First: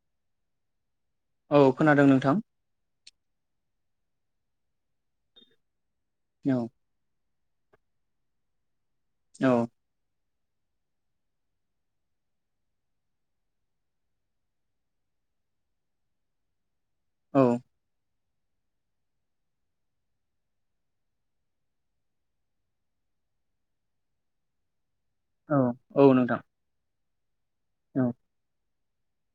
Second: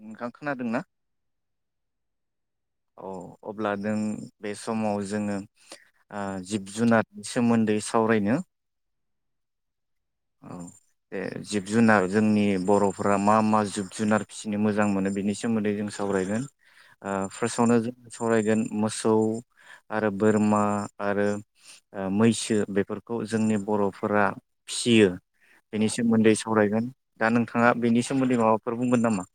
नोंथां खोनादोंना [inaudible] औ खोनादों नोंथां औ अब्ला नों बे समाव जोङो ओ औ जिब जुनार सोमोन्दै सावरायनो औ औ बे जिब जुनार जोंनि बर'फोरा मा मा जिब जुनार फिसिनो मोजां मोनो बेनि सोमोन्दै जों सावरायगोन आं औ फार्सआवनो जों सावरायगोन मोसौ आरो बोरमा आरो मैसो बेफोरखौ जोंनि बर'फोरा फिसियो औ बेनि औ सोमोन्दै नोंथां सावरायगोन दा नोंथां थाङा औ बेनि सोमोन्दै माबा फोर बुंगोन नामा?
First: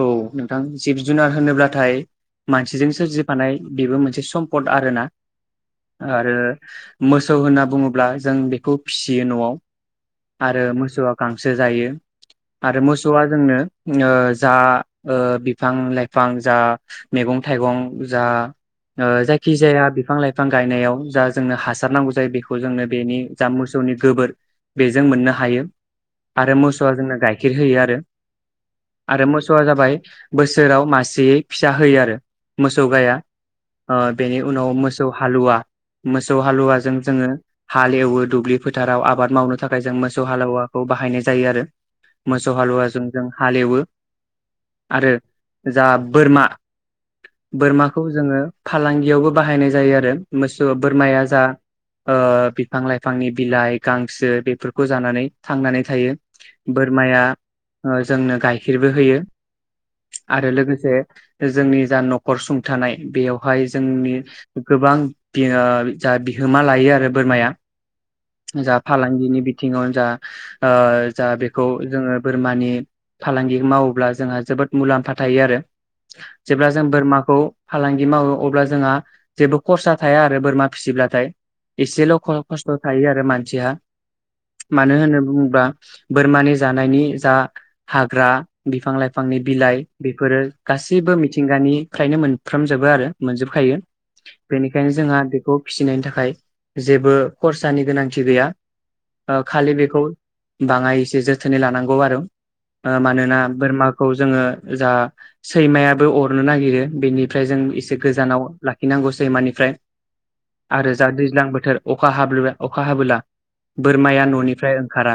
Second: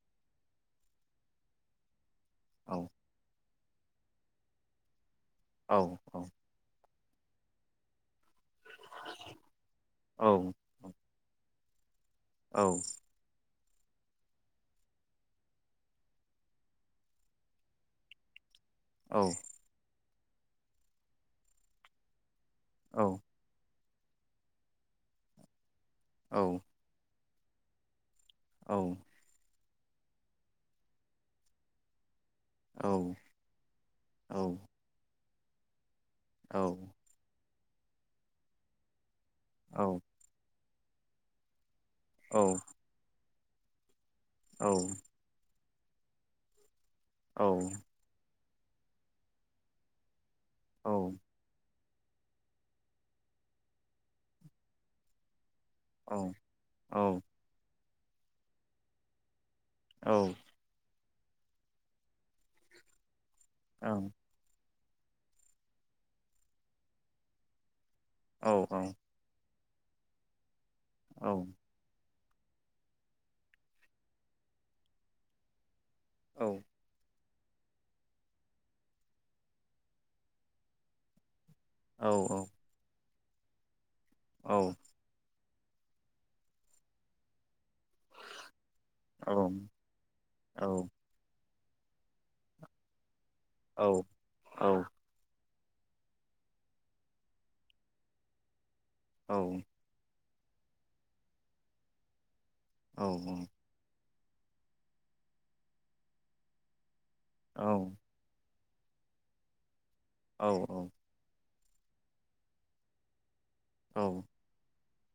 औ नोंथां जिब जुनार होनोब्लाथाय औ मानसिजों सोरजिफानाय बेबो मोनसे सम्पद आरोना औ औ आरो मोसौ होनना बुङोब्ला जों खौ फिसियो न'आव औ आरो मोसौआ गांसो सो जायो औ आरो मोसौआ जोंनो ओ जा ओ बिफां लाइफां जा मैगं थाइगं जा ओ औ जायखि जाया बिफां लाइफां गायनायाव जा जोंनो हासारनांगौ जायो बेखौ खौ जोंनो औ बेनि जामुस सौ नि गोबोर बेजों मोननो हायो‌। आरो औ मोसौआ जोंना गाय ्खेर होयो आरो औ। आरो मोसौआ जाबाय बोसोराव मासेयै फिसा होयो आरो। मोसौ औ गाया ओ औ बेनि उनाव मोसौ हालुवा मोसौ औ हालुवाजों जोङो हाल एवो दुब्लि फोथाराव आबाद मावनो औ थाखाय जों मोसौ हालौवा खौ बाहायनाय जायो आरो औ मोसौ हालौवाजों जों हालेवो। औ आरो जा बोरमा औ बोरमाखौ जोङो फालांगियावबो बाहायनाय जायो आरो। मोसौ औ बोरमाया जा ओ बिफां लाइफांनि बिलाइ गांसो बेफोरखौ जानानै थांनानै औ थायो बोरमाया ओ जोंनो गाय खिरबो होयो। आरो लोगोसे जोंनि जा न'खर सुंथानाय बेयाव हाय जोंनि गोबां बियो जा बिहोमा लायो आरो बोरमाया जा फालांगिनि बिथिङावनो जा ओ जा बेखौ जोङो बोरमानि फालांगि मावोब्ला जोंहा जोबोद मुलाम्फा थायो आरो। जेब्ला जों बोरमाखौ फालांगि मावो अब्ला जोंहा जेबो खरसा थाया आरो बोरमा फिसिब्लाथाय। एसेल' खस्थ' थायो। ओ मानसिहा मानो होनो बुं बा बोरमानि जानायनि जा हाग्रा बिफां लाइफांनि बिलाइ बेफोरो गासैबो मिथिं थिंगानिफ्रायनो मोनफ्रामजोबो आरो मोनजोबखायो बेनिखायनो जोंहा बेखौ फिसिनायनि थाखाय जेबो खरसानि गोनांथि गैया। ओ खालि बेखौ बाङाय एसे जोथोनै लानांगौ आरो ओ मानोना बोरमाख खौ जोङो जा सैमायाबो अरनो नागिरो। बेनिफ्राय जों एसे गोजानाव लाखिनांगौ सैमानिफ्राय औ औ आरो जा दैज्लां बोथ थोर अखा हाबल'बाय अखा हाबोला बोरमाया न'निफ्राय खारा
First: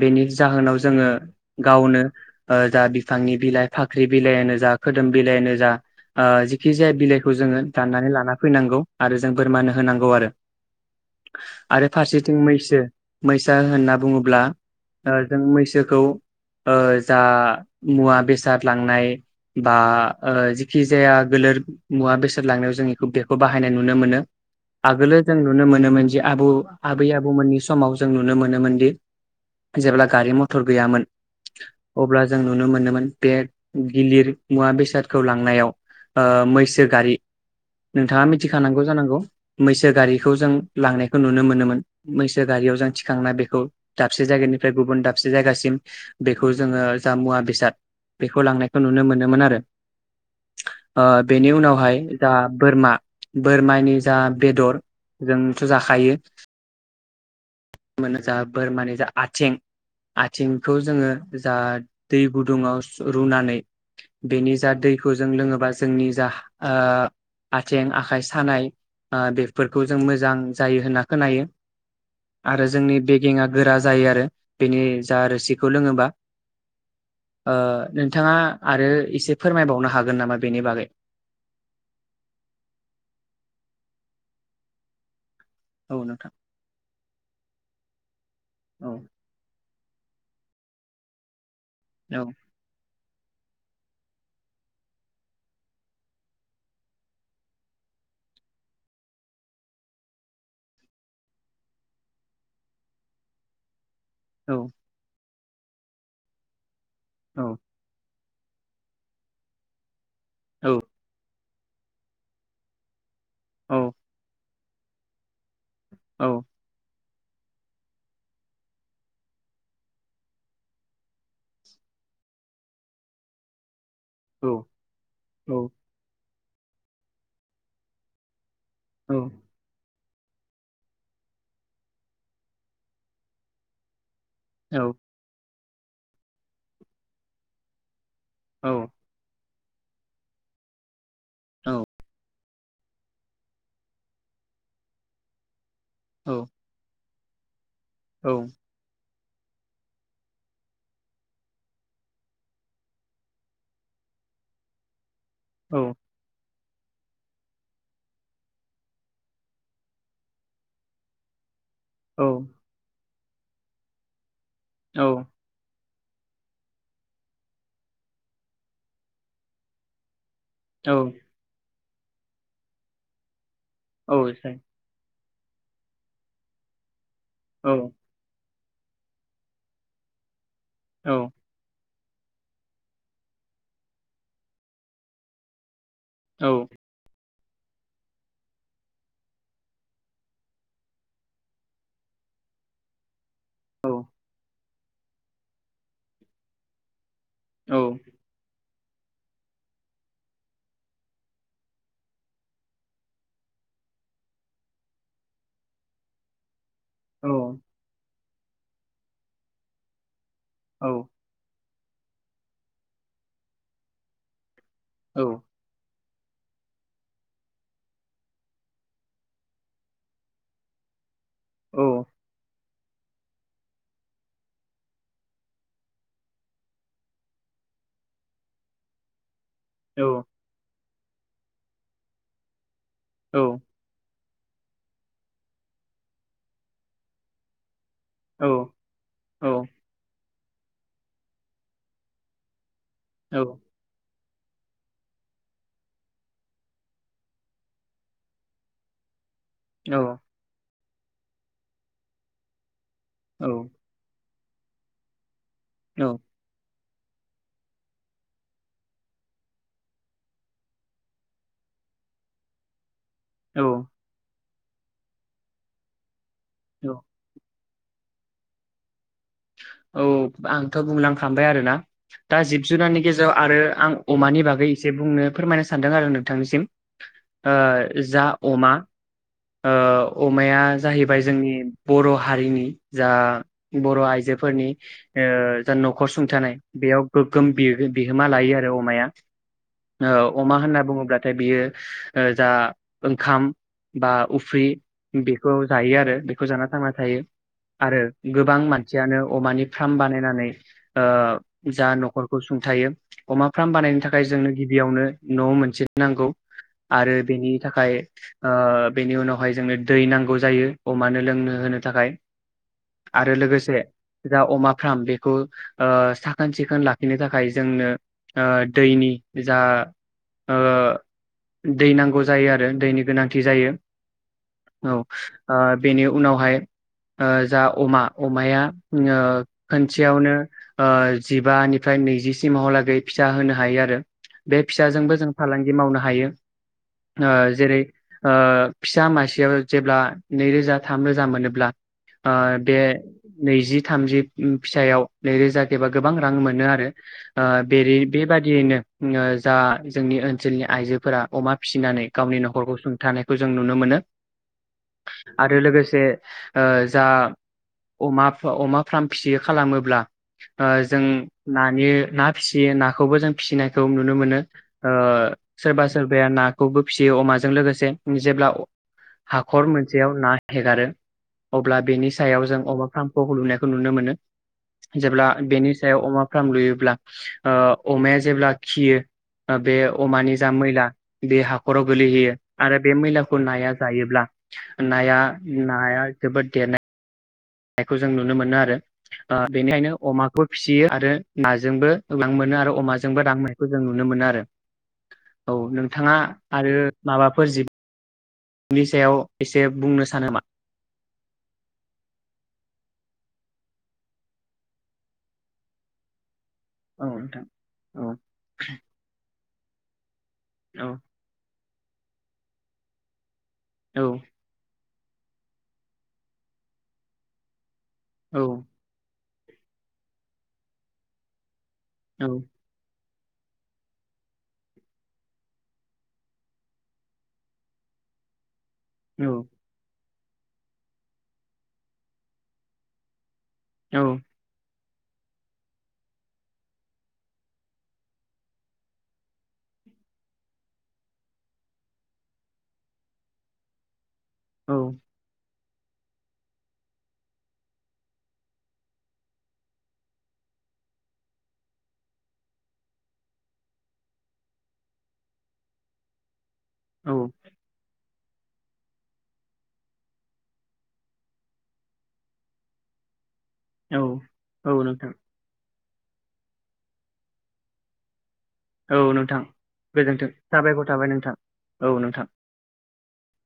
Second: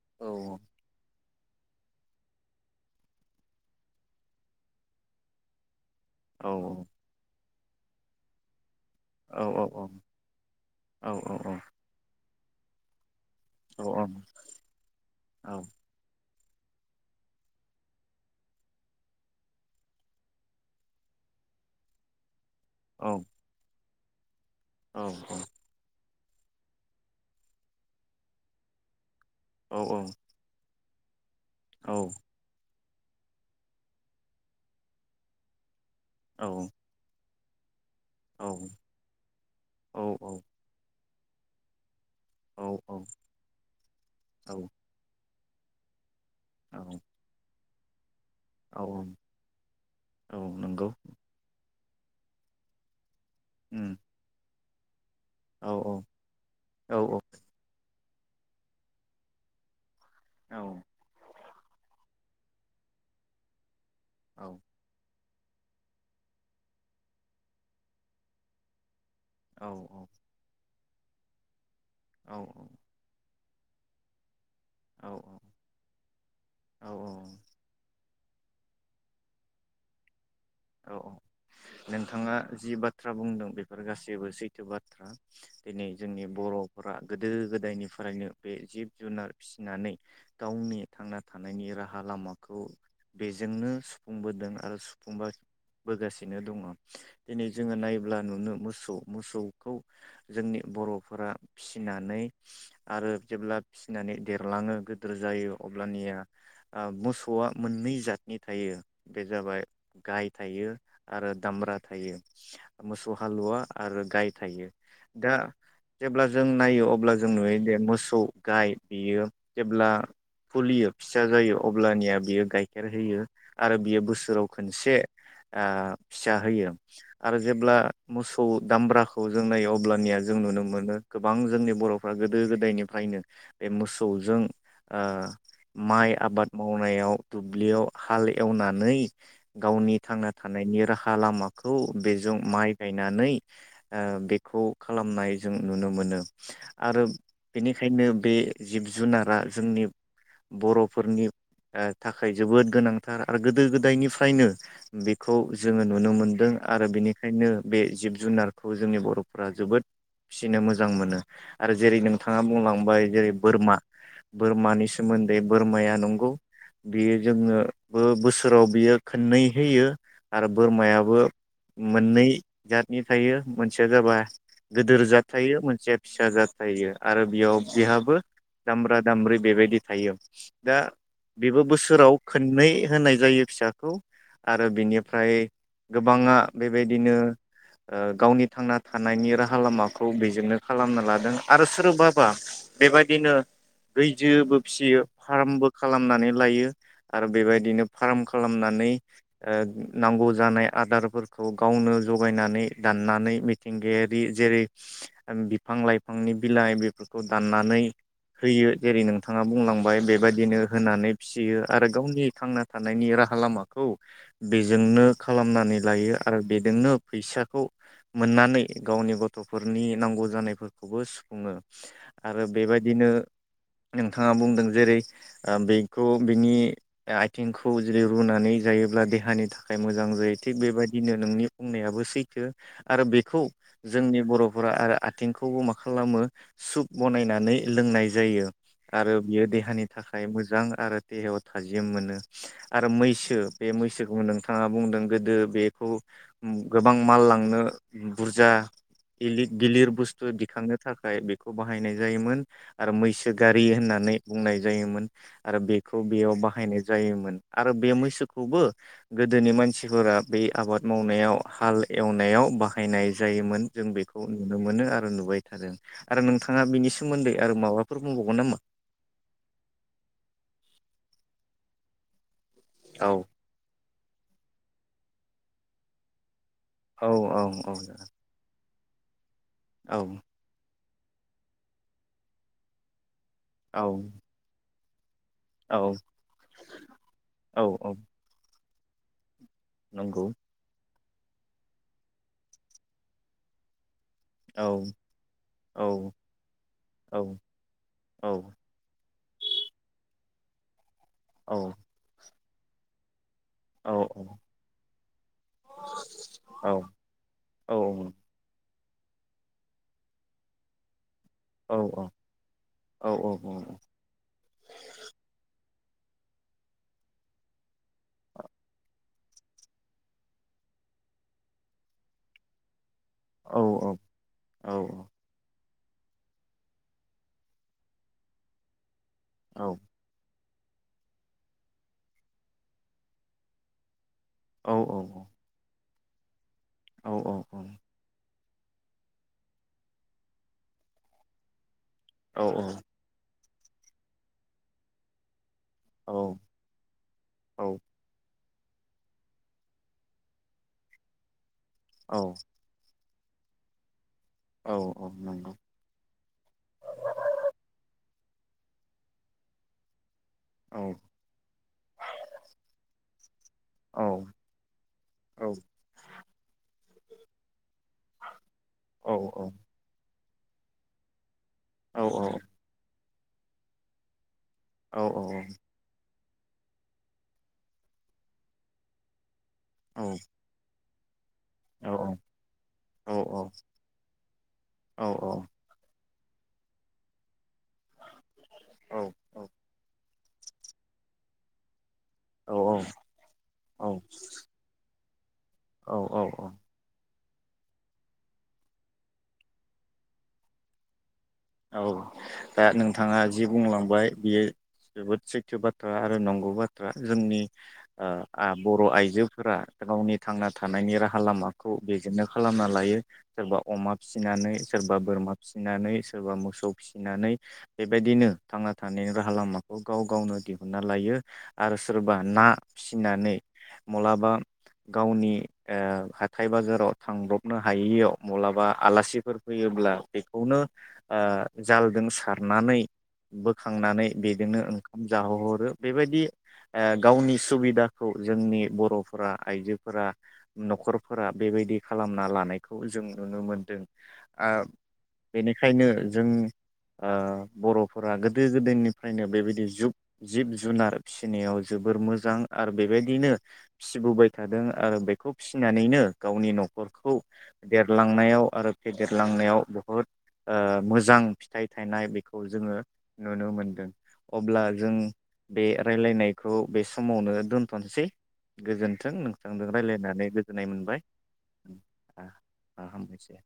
बेनि जाहोनाव जोङो गावनो ओ जा बिफांनि बिलाइ फाख्रि बिलाइयानो जा खोदोम बिलाइयानो जा ओ जिखि जाया बिलाइखौ जोङो दाननानै लाना फैनांगौ। आरो जों बोरमानो होनांगौ आरो आरो फारसे थिं मैसो मैसा होनना बुङोब्ला ओ जों मैसोखौ ओ जा मुवा बेसाद लांनाय बा ओ जिखि जाया गोलोर मुवा बेसाद थोर लांनायाव जोंनिखौ बेखौ बाहायनाय नु नो मोनो। आगोलो जों नुनो मोनोमोन जे आबौ आबै आबौमोननि समाव जों नुनो मोनोमोन दि जेब्ला गारि मथर गैयामोन। अब्ला जों नुनो मोनोमोन। उम बे गिलिर मुवा बेसादखौ लांनायाव ओ मैसो गारि नोंथाङा मिथिखानांगौ जानांगौ मैसो गारिखौ जों लांनाय खौ नुनो मोनोमोन, मैसो गारियाव जों थिखांना बेखौ दाबसे जायगानिफ्राय गुबुन दाबसे, जायगासिम [unintelligible] बेखौ जोङो जामुवा बेसाद बेखौ लांनायखौ नुनो मोनोमोन आरो औ नंगौ ओ बेनि उनावहाय, दा बोरमा बोरमानि उम जा बेदर, जोंथ' औ औ जाखायो औ मोन जा बोरमानि जा आथिं आथिं औ खौ जोङो जा दै गुदुङाव सु रुनानै औ बेनि जा दैखौ, जों लोङोबा जोंनि जा ओ आथिं आखाइ सानाय, औ बेफोरखौ जों मोजां जायो होनना खोनायो, औ आरो जोंनि बे थिंआ गोरा जायो आरो बेनि औ जा आरो खौ लोङोबा औ ओ, नोंथाङा आरो एसे फोरमायबावनो हागोन नामा? बेनि बागै औ औ नोंथाङा जि बाथ्रा बुंदों बेफोर गासैबो सैथो, सैथो बाथ्रा दिनै औ जोंनि नोंथां बर'फोरा गोदो गोदायनिफ्रायनो बे जिब औ जुनार फिसिनानै, गावनि थांना था थानायनायनि राहा औ लामाखौ, बेजोंनो सुफुंबोदों आरो सुफुंबा, बोगासिनो दङ दिनै जोङो नायब्ला नुनो मोसौ मोसौखौ जोंनि बर'फोरा फिसिनानै आरो जेब्ला फिनानै औ देरलाङो गिदिर जायो, अब्लानिया, मोसौआ मोननै जादनि थायो बे जाबाय गाइड, औ थायो आरो दामब्रा थायो मोसौ हालुवा आरो गाय थायो दा औ जेब्ला जों नायो अब्ला जों नुयो मोसौ गाय बियो जेब्ला फुलियो फिसा जायो अब्लानिया बियो गाइखेर होयो आरो बियो बोसोराव खोनसे औ आ फिसा होयो आरो जेब्ला मो सौ दामब्राखौ जों नायो अब्लानिया जों नुनो मोनो गोबां जोंनि बर'फ्रा गोदो गोदायनिफ्रायनो बे मो सौ जों औ माइ आबाद मावनायाव दुब्लियाव हाल औ एवनानै गावनि थांना थानायनि राहा औ हालामाखौ बेजों माइ गायनानै ओ बेखौ खालामनाय जों नुनो मोनो औ आरो बेनिखायनो बे जिब जुनार आ जोंनि बर'फोरनि थाखाय जोबोद गोनांथार आरो गोदो गोदायनिफ्रायनो बि खौ औ जोङो नुनो मोनदों आरो बेनिखायनो बे जिब जुनारखौ जोंनि बर'फ्रा जोबोद फिसिनो मोजां मोनो आरो जेरै औ नोंथाङा बुंलांबाय जेरै बोरमा बोरमानि सोमोन्दै बोरमाया न नंगौ बियो जोंनोबो बोसोराव बियो खोननै होयो आरो औ बोरमायाबो मोननै जातनि थायो मोनसेया जाबा गोदोर जात थायो मोनसेया फिसा जात थायो आरो बेयाव बेहाबो दामब्रा दामब्रि बेबायदि थायो दा बेबो बोसोराव खोननै होनाय जायो फिसाखौ आरो बिनिफ्राय गोबाङा बेबायदिनो गावनि थांना थानायनि राहा लामाखौ बेजोंनो खालामना लादों आरो सोरबाबा बेबायदिनो बेैजो फियो फार्मबो खालामनानै लायो। आरो बेबायदिनो फार्म खालामनानै नांगौ जानाय आदारफोरखौ गावनो जगायनानै दाननानै मिथिंगायारि जेरै बिफां लाइफांनि बिलाइ फोरखौ औ दाननानै होयो जेरै नोंथाङा बुंलांबाय बे बेबायदिनो औ होनानै फिसियो आरो गावनि थांना थानायनि राहा लामाखौ बेजोंनो औ खालामनानै लायो आरो बेजोंनो फैसाखौ मोननानै गावनि गथ'फोरनि नांगौ जानायफोरखौबो सुफुंओ। बुङो औ आरो बेबायदि बिदिनो नोंथाङा बुंदों जेरै बेखौ बिनि आथिंखौ जेरै रुनानै जायो अब्ला देहानि थाखाय थाखाय औ मोजां जायो थिग बेबायाददि बिदिननो नोंनि बुंनायाबो सैथो आरो औ बेखौ जोंनि बर' आरो आथिंखौबो मा खालामो सुप बनायनानै लोंनाय जायो आरो औ बियो देहानि थाखाय मोजां। जां आरो देहायाव थाजिम मोनो। आरो औ मैसो मैसोखौ नोंथाङा बुंदों गोदो बेखौ गोबां माल लांनो बुरजा गिलिद गिलिर औ बुस्थु दिखांनो थाखाय बेखौ बाहायनाय जायोमोन। आरो मैसो गारि होननानै बुंनाय जायोमोन। आरो बेखौ औ बेयाव बाहायनाय जायोमोन आरो बे मैसो खौबो गोदोनि मानसिफोरा बे आबाद मावनायाव हाल एवनायाव बाहायनाय जायोमोन जों बेखौ नुनो मोनो आरो नुबाय थादों आरो नोंथां ङा औ बिनि सोमोन्दै आरो माबा फोर बुंबावगोन नामा? औ आंथ' बुंलांखांबाय आरोना। दा जिब जुनारनि औ गेजेराव आरो आं अमानि बागै एसे बुंनो फोरमायनो सानदों आरो नोंथांनिसिम। औ औ ओ औ जा अमा औ ओ अमाया जाहैबाय जोंनि बर' हारिनि जा औ बर' आय फोरनि ओ जा औ न'खर सुंथानाय बेयाव गोग्गोम औ औ बिहो-बिहोमा लायो आरो बे अमाया नंगौ औ अमा होनना बुङोब्ला थाय बियो ओ जा ओंखाम बा उफ्रि औ बेखौ औ जायो आरो बेखौ जाना थांना औ थायो आरो औ गोबां मान सियानो अमानि फ्राम बानायनानै औ ओ जा न'खर सुंथायो अमा फ्राम बानायनो थाखाय औ जोंनो गिबियावनो न' मोनसे नांगौ आरो बेनि थाखाय औ ओ बेनि उनावहाय जोंनो दै नांगौ जायो अमानो लोंनो होनो औ औ थाखाय औ औ आरो औ लोगोसे जा अमा फार्म बेखौ ओ साखोन सिखोन लाखिनो थाखाय जोंनो ओ दैनि जा ओ दै नांगौ जायो आरो दैनि गोनांथि औ जायो। औ ओ बेनि उनावहाय ओ जा अमा अमाया ओ औ खोनसेयावनो ओ जिबानिफ्राय नैजिसिमहाहालागै फिसा होनो हायो आरो। बे औ फिसाजोंबो जों फालांगि मावनो हा हायो ओ जेरै ओ फिसा मासेयाव जेब्ला नैरोजा थाम रोजा मोनोब्ला आ बे नैजि थामजि फिसायाव नैरोजा गोबां रां मोनो आरो [unintelligible] बेबादि दियैनो जा जोंनि ओनसोलनि आइजोफोरा अमा फिसिनानै औ गावनि न'खरखौ सुंथानाय खौ जों नुनो मोनो। औ औ नंगौ आरो लोगोसे जा अमा अमा फ्राम फिसियो खालामोब्ला औ जों नानि ना फिसियो नाखौबो जों फिसिनायखौ औ नुनो मोनो औ सोरबा सोरबाया नाखौबो फिसियो अमाजों लोगोसे जेब्ला औ हाखर मोनसेयाव ना हेगारो अब्ला औ बेनि सायाव जों अमा [unintelligible] लुनायखौ नुनो मोनो औ जेब्ला औ बेनि सायाव अमा फार्म लुयोब्ला अमाया जेब्ला खियो बे अमानि जा मैला बे हाखराव औ गोलैहैयो आरो बे मैलाखौ नाया जायोब्ला नाया नाया जोबोद देरनाय खौ जों नुनो मोनो आरो बेनिखायनो अमा खौ फिसियो आरो नाजोंबो रां मोनो आरो अमाजोंबो रां मोननायखौ जों नुनो मोनो आरो। औ नोंथाङा औ औ आरो माबाफोर जि बनि सायाव एसे बुंनो सानो मा? औ दा नोंथाङा जि बुंलांबाय बियो जोबोद सैथो बाथ्रा आरो नंगौ बाथ्रा। औ जोंनि नोंथां ओ औ आ बर' आइजो फोरा गावनि थांना थानायनि औ राहा लामा खौ बेेजेनो खालामना लायो। सोरबा अमा फिसिनानै सोरबा बोरमा फिसिनानै सोरबा मोसौ फिसिनानै बेबायदिनो औ थांना थानायनि राहा हा लामाखौ गाव गावनो दिहुनना लायो। आरो सोरबा औ ना फिस नानै मलाबा गावनि ओ हाथाय बाजाराव थांब्रबनो हायियाव मलाबा आलासिफोर फैयोब्ला बेखौनो ओ जालजों सारनानै औ बोखांनानै बेजोंनो ओंख जाहो हरो बे बायदि ओ गावनि सुबिदाखौ जोंनि बर'फोरा आइजोफोरा न'खरफोरा बे बायदि खालामना लानायखौ जों नुनो मोनदों। आ बेनिखाय खायनो जों ओ बर'फोरा गोदो गोदायनिफ्रायनो बे बायदि जुग जिब जुनार फिसिनायाव जोबोर मोजां आरो बे बायदिनो फिबोबाय थादों। आरो बेखौ फिसिनानैनो गावनि न'ख खरखौ औ औ देरलां थांनायाव आरो फेदेरलांनायाव बुहुद ओ मोजां फिथाइ थायनाय बेखौ जोङो नुनो मोनदों। अब्ला औ औ जों नोंथां बे रायलायनायखौ बे समावनो दोनथ'सै। औ गोजोन्थों नोंथां नोंथांदो रायलायनानै गोजोन्थों गोजोननाय साबायखर मोनबाय। थाबाय नोंथां औ नोंथां आ आ हामबायसेै।